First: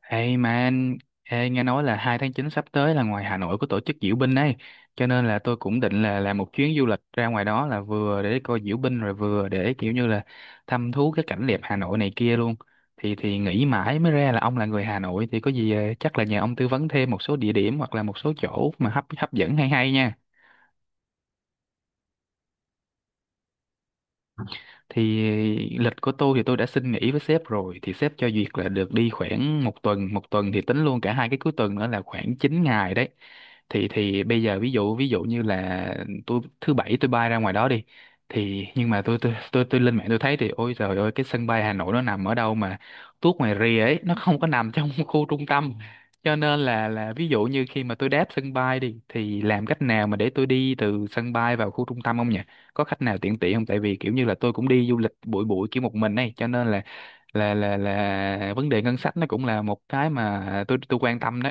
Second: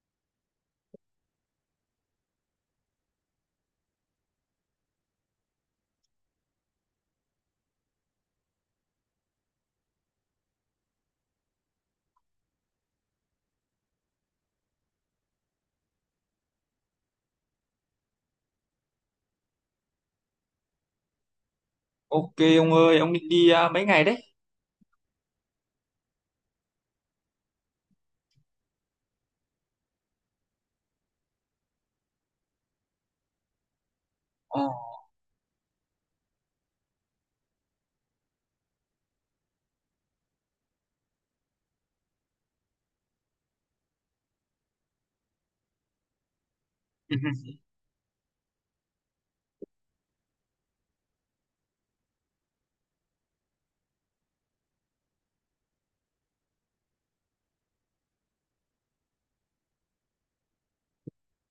Hey man, ê, nghe nói là 2 tháng 9 sắp tới là ngoài Hà Nội có tổ chức diễu binh ấy, cho nên là tôi cũng định là làm một chuyến du lịch ra ngoài đó là vừa để coi diễu binh rồi vừa để kiểu như là thăm thú cái cảnh đẹp Hà Nội này kia luôn. Thì nghĩ mãi mới ra là ông là người Hà Nội thì có gì chắc là nhờ ông tư vấn thêm một số địa điểm hoặc là một số chỗ mà hấp hấp dẫn hay hay nha. Ok ông ơi, ông định đi à, mấy ngày đấy? Thì lịch của tôi thì tôi đã xin nghỉ với sếp rồi thì sếp cho duyệt là được đi khoảng một tuần thì tính luôn cả hai cái cuối tuần nữa là khoảng 9 ngày đấy. Thì bây giờ Ờ. ví dụ như là tôi thứ bảy tôi bay ra ngoài đó đi. Thì nhưng mà tôi lên mạng tôi thấy thì ôi trời ơi, cái sân bay Hà Nội nó nằm ở đâu mà tuốt ngoài rìa ấy, nó không có nằm trong khu trung tâm, cho nên là ví dụ như khi mà tôi đáp sân bay đi thì làm cách nào mà để tôi đi từ sân bay vào khu trung tâm không nhỉ? Có khách nào tiện tiện không? Tại vì kiểu như là tôi cũng đi du lịch bụi bụi kiểu một mình này, cho nên là vấn đề ngân sách nó cũng là một cái mà tôi quan tâm đó.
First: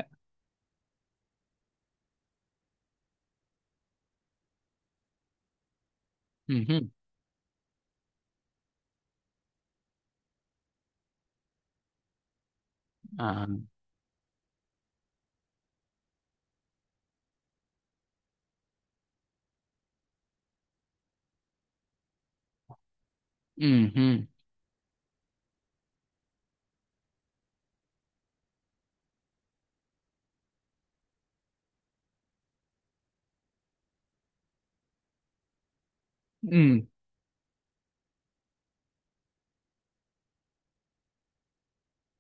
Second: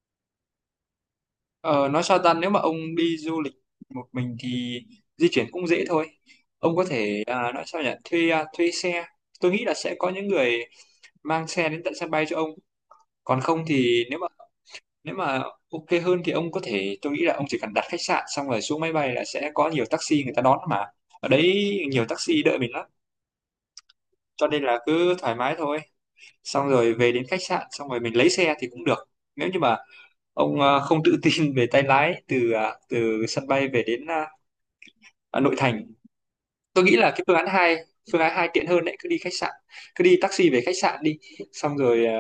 Ờ, nói sao ta, nếu mà ông đi du lịch một mình thì di chuyển cũng dễ thôi. Ừ Ông hứ. có thể à, nói sao nhỉ, thuê à, thuê xe. Tôi nghĩ là sẽ có những người mang xe đến tận sân bay cho ông. Còn À. không thì nếu mà ok hơn thì ông có thể, tôi nghĩ là ông chỉ cần đặt khách sạn xong rồi xuống máy bay là sẽ có nhiều taxi người ta đón mà. Ở đấy nhiều taxi đợi mình lắm, Ừ hứ. cho nên là cứ thoải mái thôi. Xong rồi về đến khách sạn xong rồi mình lấy xe thì cũng được. Nếu như mà ông không tự tin về tay lái từ sân bay về đến nội thành, Ừ. tôi nghĩ là cái phương án hai tiện hơn đấy. Cứ đi taxi về khách sạn đi, xong rồi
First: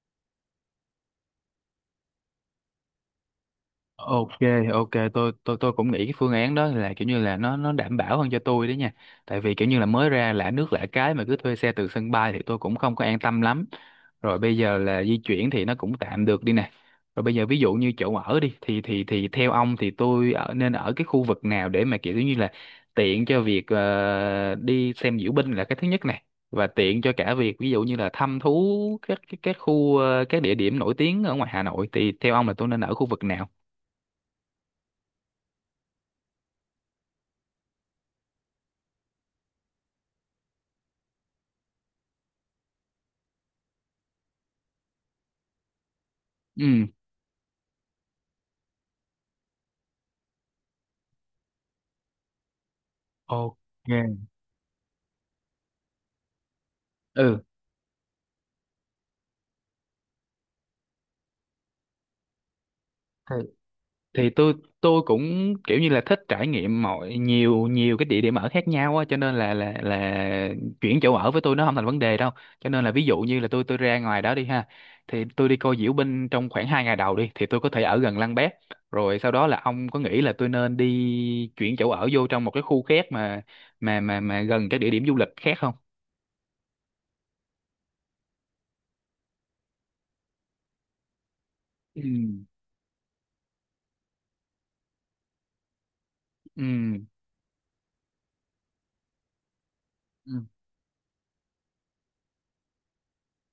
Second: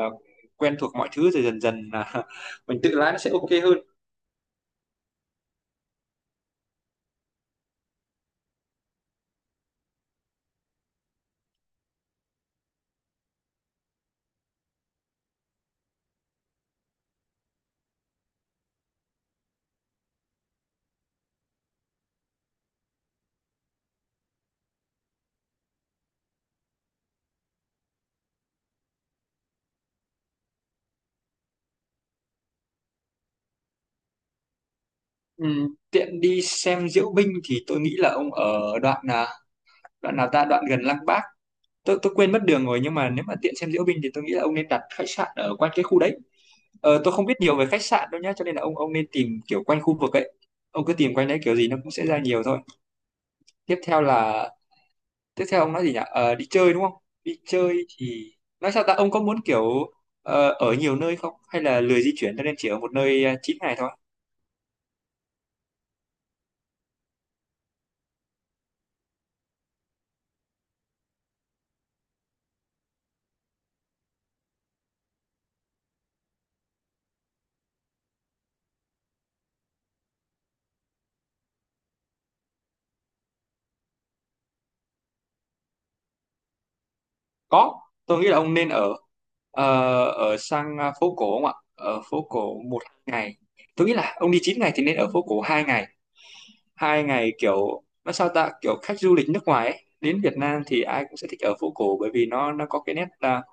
quen thuộc mọi thứ rồi dần dần là mình tự lái nó sẽ ok hơn. Ok, ok, tôi cũng nghĩ cái phương án đó là kiểu như là nó đảm bảo hơn cho tôi đấy nha. Tại vì kiểu như là mới ra lạ nước lạ cái mà cứ thuê xe từ sân bay thì tôi cũng không có an tâm lắm. Rồi bây giờ là di chuyển thì nó cũng tạm được đi nè. Rồi bây giờ ví dụ như chỗ ở đi thì theo ông thì tôi ở nên ở cái khu vực nào để mà kiểu như là tiện cho việc đi xem diễu binh là cái thứ nhất này, và tiện cho cả việc ví dụ như là thăm thú các khu các địa điểm nổi tiếng ở ngoài Hà Nội. Thì theo ông là tôi nên ở khu vực nào? Tiện đi xem diễu binh thì tôi nghĩ là ông ở đoạn nào ta, đoạn gần Lăng Bác. Tôi quên mất đường rồi, nhưng mà nếu mà tiện xem diễu binh thì tôi nghĩ là ông nên đặt khách sạn ở quanh cái khu đấy. Ừ. Ờ, tôi không biết nhiều về khách sạn đâu nhá, cho nên là ông nên tìm kiểu quanh khu vực ấy. Ông cứ tìm quanh đấy, kiểu gì nó cũng sẽ ra nhiều thôi. Ok. Tiếp theo là tiếp theo ông nói gì nhỉ? Ờ, đi chơi đúng không? Đi Ừ, chơi thì nói sao ta, ông có muốn kiểu ở nhiều nơi không, hay là lười di chuyển cho nên chỉ ở một nơi 9 ngày thôi? thì tôi cũng kiểu như là thích trải nghiệm mọi nhiều nhiều cái địa điểm ở khác nhau á, cho nên là chuyển chỗ ở với tôi nó không thành vấn đề đâu. Cho nên là ví dụ như là tôi ra ngoài đó đi ha, thì tôi đi coi diễu binh trong khoảng 2 ngày đầu đi thì tôi có thể ở gần Lăng Bác. Rồi sau đó là ông có nghĩ là tôi nên đi chuyển chỗ ở vô trong một cái khu khác mà gần các địa điểm du lịch khác không? Có, tôi nghĩ là ông nên ở sang phố cổ không ạ? Ở Ừ. phố cổ một ngày. Tôi nghĩ là ông đi 9 ngày thì nên ở phố cổ 2 ngày. Ừ. 2 ngày kiểu nó sao ta, kiểu khách du lịch nước ngoài ấy, đến Ừ. Việt Nam thì ai cũng sẽ thích ở phố cổ, bởi vì nó có cái nét,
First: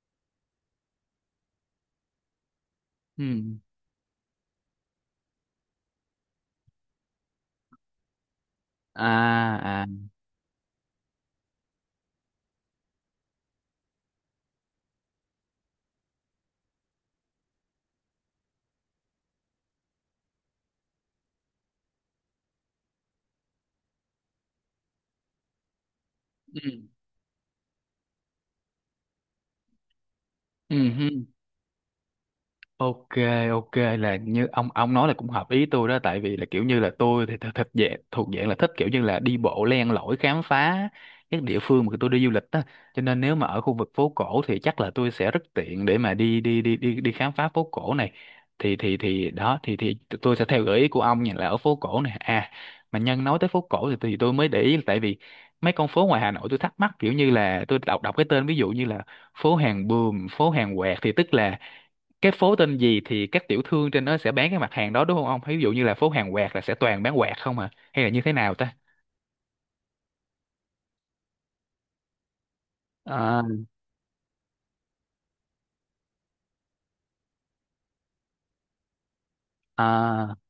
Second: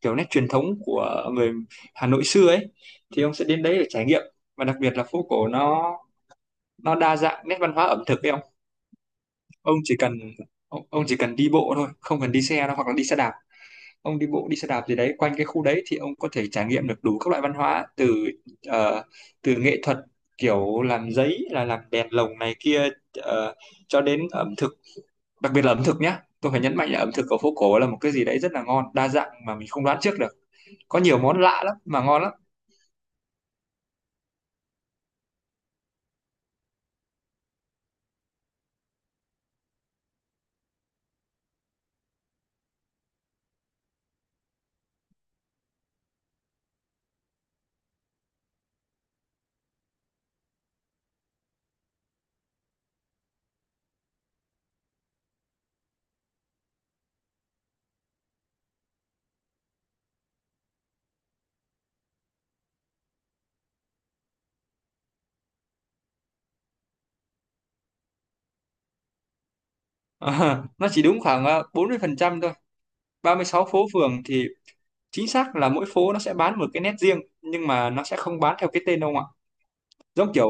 kiểu nét truyền thống của người Hà Nội xưa ấy. Thì Ừ. ông sẽ đến đấy để trải nghiệm, và đặc biệt là phố cổ nó đa dạng nét văn hóa ẩm thực ấy ông. ông À. À. chỉ cần ông, ông chỉ cần đi bộ thôi, không cần đi xe đâu, hoặc là đi xe đạp. Ông đi bộ đi xe đạp gì đấy quanh cái khu đấy, thì ông có thể trải nghiệm được đủ các loại văn hóa ờ, từ nghệ thuật, kiểu làm giấy là làm đèn lồng này kia, ờ, cho đến ẩm thực. Đặc biệt là ẩm thực nhé, tôi phải nhấn mạnh là ẩm thực ở phố cổ là một cái gì đấy rất là ngon, đa dạng mà mình không đoán trước được. Ừ. Có Ừ. nhiều món lạ lắm mà ngon lắm. Ok, ok là như ông nói là cũng hợp ý tôi đó. Tại vì là kiểu như là tôi thì thật thật thuộc dạng là thích kiểu như là đi bộ len lỏi khám phá các địa phương mà tôi đi du lịch á. Cho nên nếu mà ở khu vực phố cổ thì chắc là tôi sẽ rất tiện để mà đi đi đi đi đi khám phá phố cổ này. Thì đó thì tôi sẽ theo gợi ý của ông nha là ở phố cổ này. À, mà nhân nói tới phố cổ thì tôi mới để ý là tại vì mấy con phố ngoài Hà Nội tôi thắc mắc kiểu như là tôi đọc đọc cái tên ví dụ như là phố hàng Buồm, phố hàng Quẹt thì tức là cái phố tên gì thì các tiểu thương trên đó sẽ bán cái mặt hàng đó đúng không ông? Ví dụ như là phố hàng quạt là sẽ toàn bán quạt không à? Hay là như thế nào ta? Nó chỉ đúng khoảng 40% thôi. Ba À. mươi sáu phố phường thì chính xác là mỗi phố nó sẽ bán một cái nét riêng, nhưng mà nó sẽ không bán theo cái tên đâu ạ. Giống À. kiểu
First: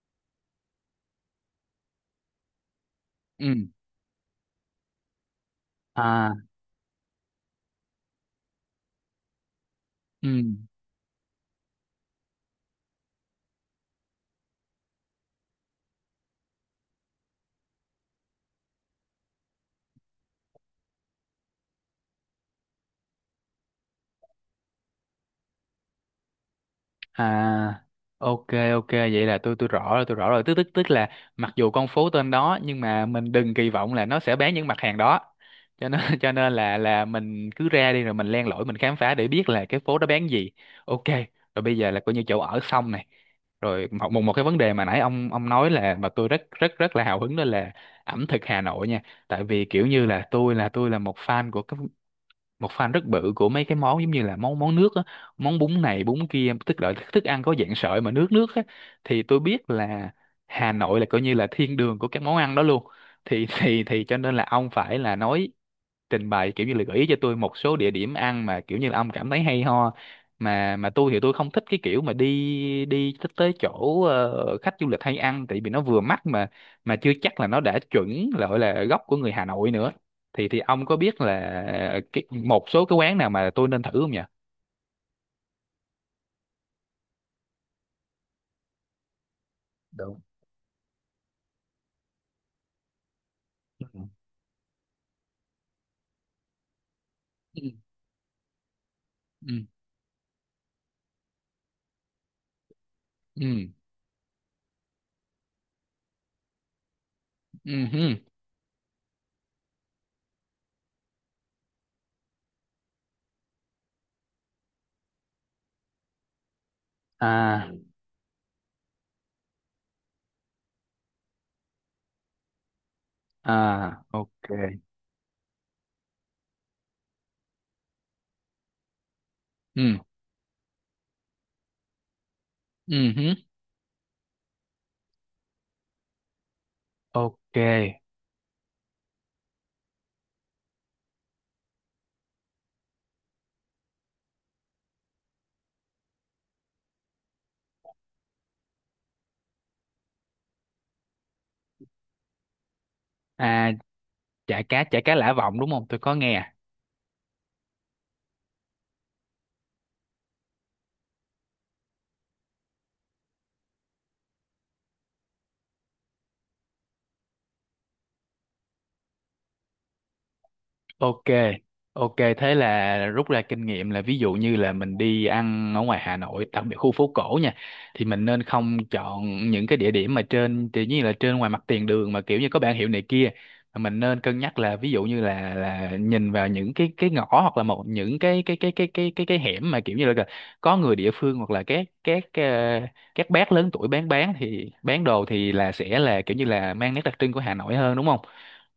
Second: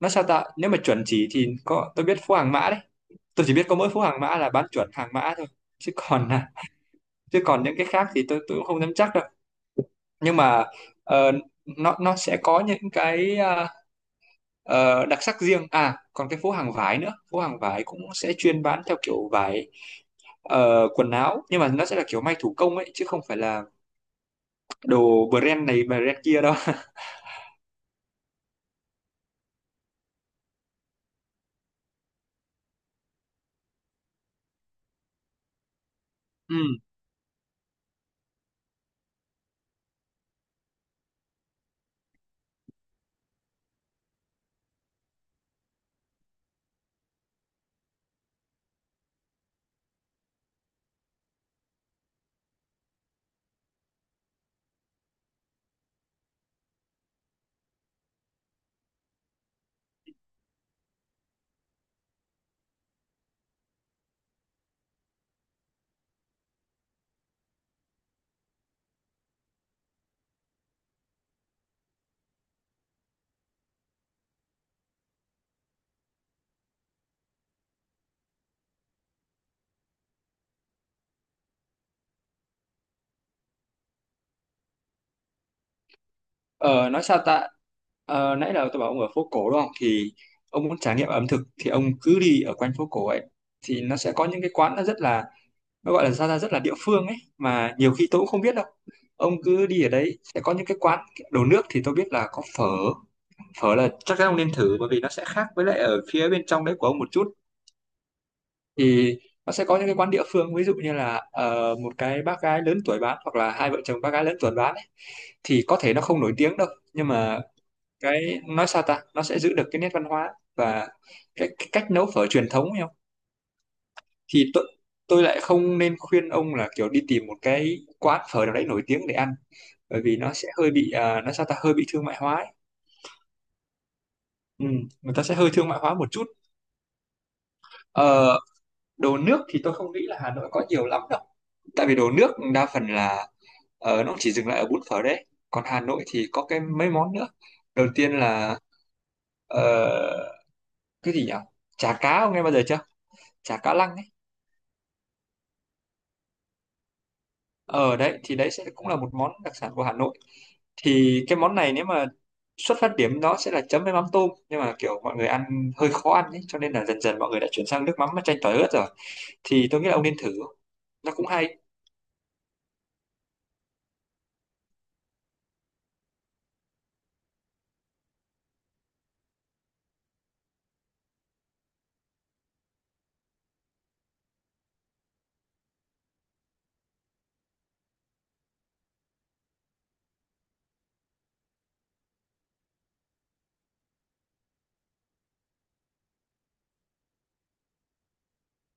nó sao ta, nếu mà chuẩn chỉ thì có, tôi biết phố Hàng Mã đấy. Tôi chỉ biết Ừ. có mỗi phố Hàng Mã là bán chuẩn Hàng Mã thôi. chứ còn À. à, chứ còn những cái khác thì tôi cũng không nắm chắc đâu, nhưng Ừ. mà ờ, nó sẽ có những cái đặc sắc riêng. À, còn cái phố hàng vải nữa, phố hàng vải cũng sẽ chuyên bán theo kiểu vải, quần áo, nhưng mà nó sẽ là kiểu may thủ công ấy, chứ không phải là đồ brand này brand kia đâu. À. Ok, ok vậy là tôi rõ rồi, tôi rõ rồi, tức tức tức là mặc dù con phố tên đó nhưng mà mình đừng kỳ vọng là nó sẽ bán những mặt hàng đó, cho nên cho nên Ừ. là mình cứ ra đi rồi mình len lỏi mình khám phá để biết là cái phố đó bán gì. Ok. Rồi bây giờ là coi như chỗ ở xong này. Rồi một một một cái vấn đề mà nãy ông nói là mà tôi rất rất rất là hào hứng đó là ẩm thực Hà Nội nha. Tại vì kiểu như là tôi là một fan rất bự của mấy cái món giống như là món món nước á, món bún này bún kia, tức là thức ăn có dạng sợi mà nước nước á. Thì tôi biết là Hà Nội là coi như là thiên đường của các món ăn đó luôn. Thì thì cho nên là ông phải là trình bày kiểu như là gợi ý cho tôi một số địa điểm ăn mà kiểu như là ông cảm thấy hay ho. Mà tôi thì tôi không thích cái kiểu mà đi đi tới tới chỗ khách du lịch hay ăn, tại vì nó vừa mắc mà chưa chắc là nó đã chuẩn là gọi là gốc của người Hà Nội nữa. Thì ông có biết là cái, một số cái quán nào mà tôi nên thử không nhỉ? ờ, nói sao ta. Ờ, nãy là tôi bảo ông ở phố cổ đúng không, thì Đúng. ông muốn trải nghiệm ẩm thực thì ông cứ đi ở quanh phố cổ ấy. Thì nó Ừ. sẽ có những cái quán, nó rất là, nó gọi là sao ra, rất là địa phương ấy, mà nhiều khi tôi cũng không biết đâu. Ông Ừ. cứ đi ở đấy sẽ có những cái quán. Đồ nước thì tôi biết là có phở. Ừ. Phở là chắc chắn ông nên thử, bởi vì nó sẽ khác với lại ở phía bên trong đấy của ông một chút. Ừ hứ. Thì nó sẽ có những cái quán địa phương, ví dụ như là một cái bác gái lớn tuổi bán, hoặc là hai vợ chồng bác gái lớn tuổi bán ấy. Thì có thể nó không nổi tiếng đâu, nhưng mà À. cái nói sao ta, nó sẽ giữ được cái nét văn hóa và cái cách nấu phở truyền thống ấy không. À. Thì tôi Ok. tôi lại không nên khuyên ông là kiểu đi tìm một cái quán phở nào đấy nổi tiếng để ăn, Ừ. bởi vì nó sẽ hơi bị, nó sao ta, hơi bị thương mại hóa ấy. Ừ hứ. Ừ, người ta sẽ hơi thương mại hóa một chút. Ok. Ờ, đồ nước thì tôi không nghĩ là Hà Nội có nhiều lắm đâu, tại vì đồ nước đa phần là nó chỉ dừng lại ở bún phở đấy. Còn Hà Nội thì có cái mấy món nữa. Đầu tiên là ờ, cái gì nhỉ, chả cá ông nghe bao giờ chưa? Chả À, cá lăng ấy. chả cá Lã Vọng, đúng không? Tôi có nghe. Ở đấy thì đấy sẽ cũng là một món đặc sản của Hà Nội. Thì cái món này, nếu mà xuất phát điểm nó sẽ là chấm với mắm tôm, nhưng mà kiểu mọi người ăn hơi khó ăn ấy, cho nên là dần dần mọi người đã chuyển sang nước mắm chanh tỏi ớt rồi. Thì tôi nghĩ là ông nên thử, nó Ok, cũng hay. ok thế là rút ra kinh nghiệm là ví dụ như là mình đi ăn ở ngoài Hà Nội, đặc biệt khu phố cổ nha, thì mình nên không chọn những cái địa điểm mà trên tự nhiên là trên ngoài mặt tiền đường mà kiểu như có bảng hiệu này kia. Mà mình nên cân nhắc là ví dụ như là nhìn vào những cái ngõ hoặc là một những cái hẻm mà kiểu như là có người địa phương hoặc là các bác lớn tuổi bán thì bán đồ thì là sẽ là kiểu như là mang nét đặc trưng của Hà Nội hơn đúng không?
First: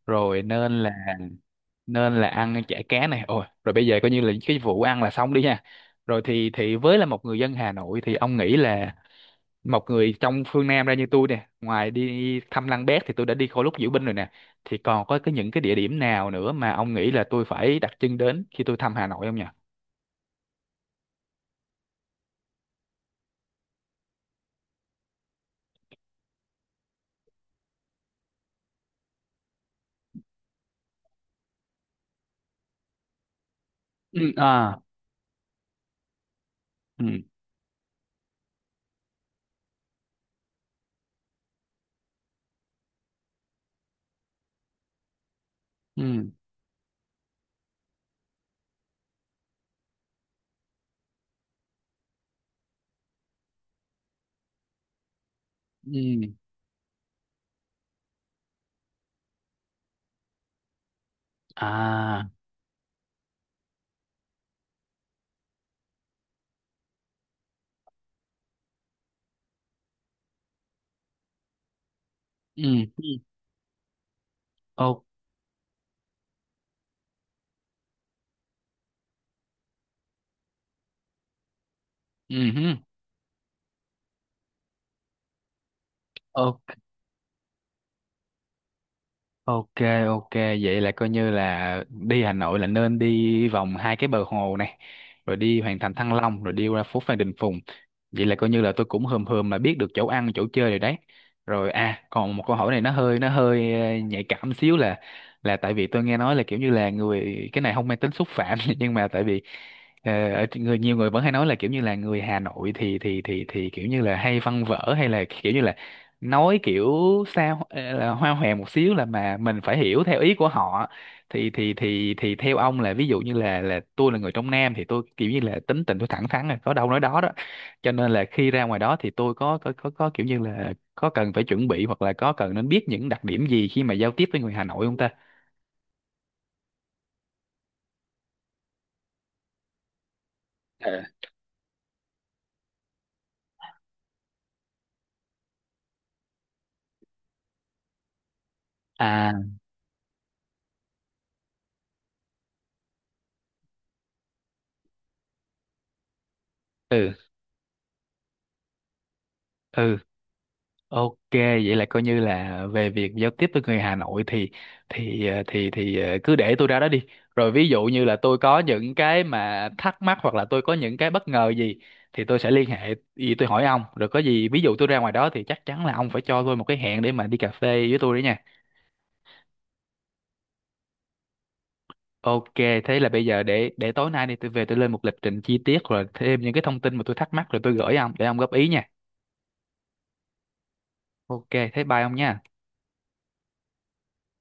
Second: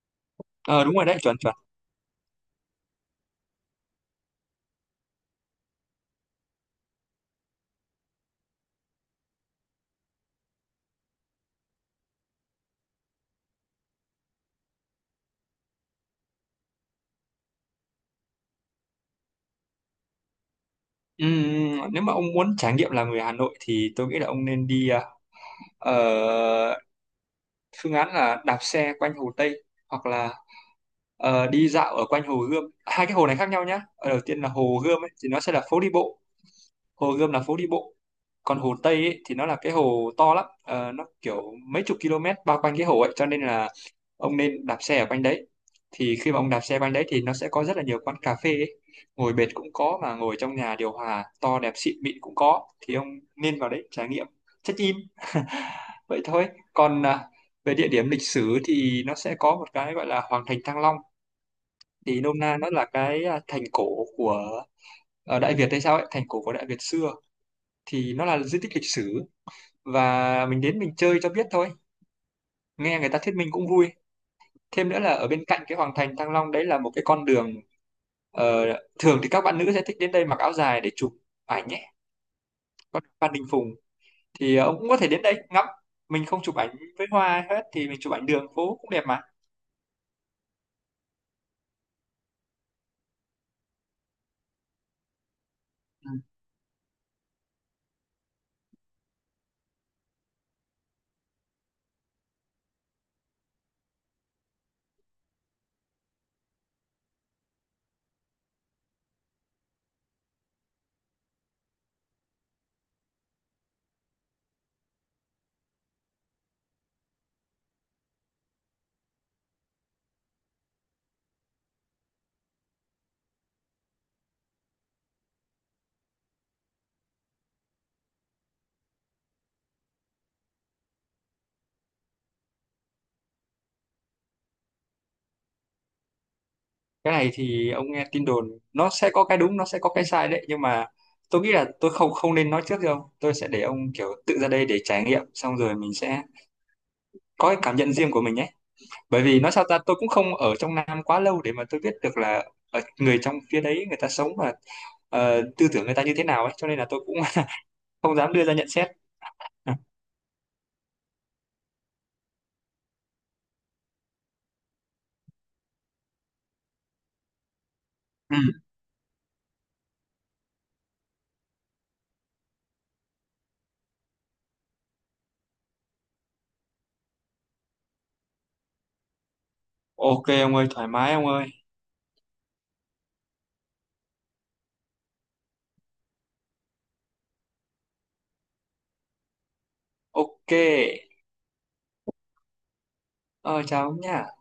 Rồi nên Ờ, đúng rồi đấy, chuẩn chuẩn. nên là ăn chả cá này, ôi rồi bây giờ coi như là cái vụ ăn là xong đi ha. Rồi thì với là một người dân Hà Nội thì ông nghĩ là một người trong phương Nam ra như tôi nè, ngoài đi thăm Lăng Bác thì tôi đã đi Khổ Lúc Diễu Binh rồi nè, thì còn có cái những cái địa điểm nào nữa mà ông nghĩ là tôi phải đặt chân đến khi tôi thăm Hà Nội không nhỉ? Nếu mà ông muốn trải nghiệm là người Hà Nội thì tôi nghĩ là ông nên đi, ờ, phương án là đạp xe quanh Hồ Tây, hoặc là đi dạo ở quanh Hồ Gươm. Hai cái hồ này khác nhau nhá. Ở đầu Ừ. tiên là À. Hồ Gươm ấy, thì nó sẽ là phố đi bộ. Ừ. Hồ Gươm là phố đi bộ. Còn hồ Tây ấy, thì nó là cái hồ to lắm. Ờ, nó kiểu mấy chục km bao quanh cái hồ ấy, cho nên là ông nên đạp xe ở quanh đấy. Thì Ừ. khi mà ông đạp xe quanh đấy thì nó sẽ có rất là nhiều quán cà phê ấy. Ngồi bệt cũng có, mà ngồi trong nhà điều hòa to đẹp xịn mịn cũng có, thì ông nên vào đấy trải nghiệm, check in. Vậy Ừ. thôi. Còn về địa điểm lịch sử thì nó sẽ có một cái gọi là Hoàng thành Thăng Long. Thì À. nôm na nó là cái, thành cổ của, ở Đại Việt hay sao ấy, thành cổ của Đại Việt xưa. Thì nó là di tích lịch sử, và mình đến mình chơi cho biết thôi. Ừ. Nghe Ừ. người ta thuyết minh cũng vui. Thêm nữa Ô. là ở bên cạnh cái Hoàng thành Thăng Long đấy là một cái con đường, ờ, thường thì các bạn nữ sẽ thích đến đây mặc áo dài để chụp ảnh nhé. Ừ hứ. Con đường Phan Đình Phùng, thì ông cũng có thể đến đây ngắm. Mình không chụp ảnh với hoa hết thì mình chụp ảnh đường phố cũng đẹp mà. Ok, ok, vậy là coi như là đi Hà Nội là nên đi vòng hai cái bờ hồ này, rồi đi Hoàng Thành Ừ. Thăng Long, rồi đi qua phố Phan Đình Phùng. Vậy là coi như là tôi cũng hờm hờm là biết được chỗ ăn, chỗ chơi rồi đấy. Rồi à, còn một câu hỏi này nó hơi nhạy cảm xíu, là tại vì tôi nghe nói là kiểu như là người, cái này không mang tính xúc phạm nhưng mà tại vì ờ, ở người nhiều người vẫn hay nói là kiểu như là người Hà Nội thì kiểu như là hay văn vở hay là kiểu như là nói kiểu sao là hoa hòe một xíu là mà mình phải hiểu theo ý của họ. Thì theo ông là ví dụ như là tôi là người trong Nam thì tôi kiểu như là tính tình tôi thẳng thắn là có đâu nói đó đó, cho nên là khi ra ngoài đó thì tôi có kiểu như là có cần phải chuẩn bị hoặc là có cần nên biết những đặc điểm gì khi mà giao tiếp với người Hà Nội không ta? Cái này thì ông nghe tin đồn, nó sẽ có cái đúng, nó sẽ có cái sai đấy, nhưng mà Ờ. tôi nghĩ là tôi không không nên nói trước đâu. Tôi sẽ để ông kiểu tự ra đây để trải nghiệm, xong rồi mình sẽ có cái cảm nhận riêng của mình nhé. Bởi À. vì nói sao ta, tôi cũng không ở trong Nam quá lâu để mà tôi biết được là ở người trong phía đấy, người ta sống và tư tưởng người ta như thế nào ấy, cho nên là tôi Ừ. cũng không dám đưa ra nhận xét. Ừ. Ok, vậy là coi như là về việc giao tiếp với người Hà Nội thì cứ để tôi ra đó đi. Rồi ví dụ như là Ừ. tôi có những cái mà thắc mắc hoặc là tôi có những cái bất ngờ gì thì tôi sẽ liên hệ gì tôi hỏi ông. Rồi có gì ví dụ tôi ra ngoài đó thì chắc chắn là ông phải cho tôi một cái hẹn để mà đi cà phê với tôi đấy nha. Ok ông ơi, thoải mái ông ơi. Ok, thế là bây giờ để tối nay đi tôi về tôi lên một lịch trình chi tiết rồi thêm những cái thông tin mà tôi thắc mắc rồi tôi gửi ông để ông góp ý nha. Ok. Ok, thế bye ông nha. Ờ, chào ông nha.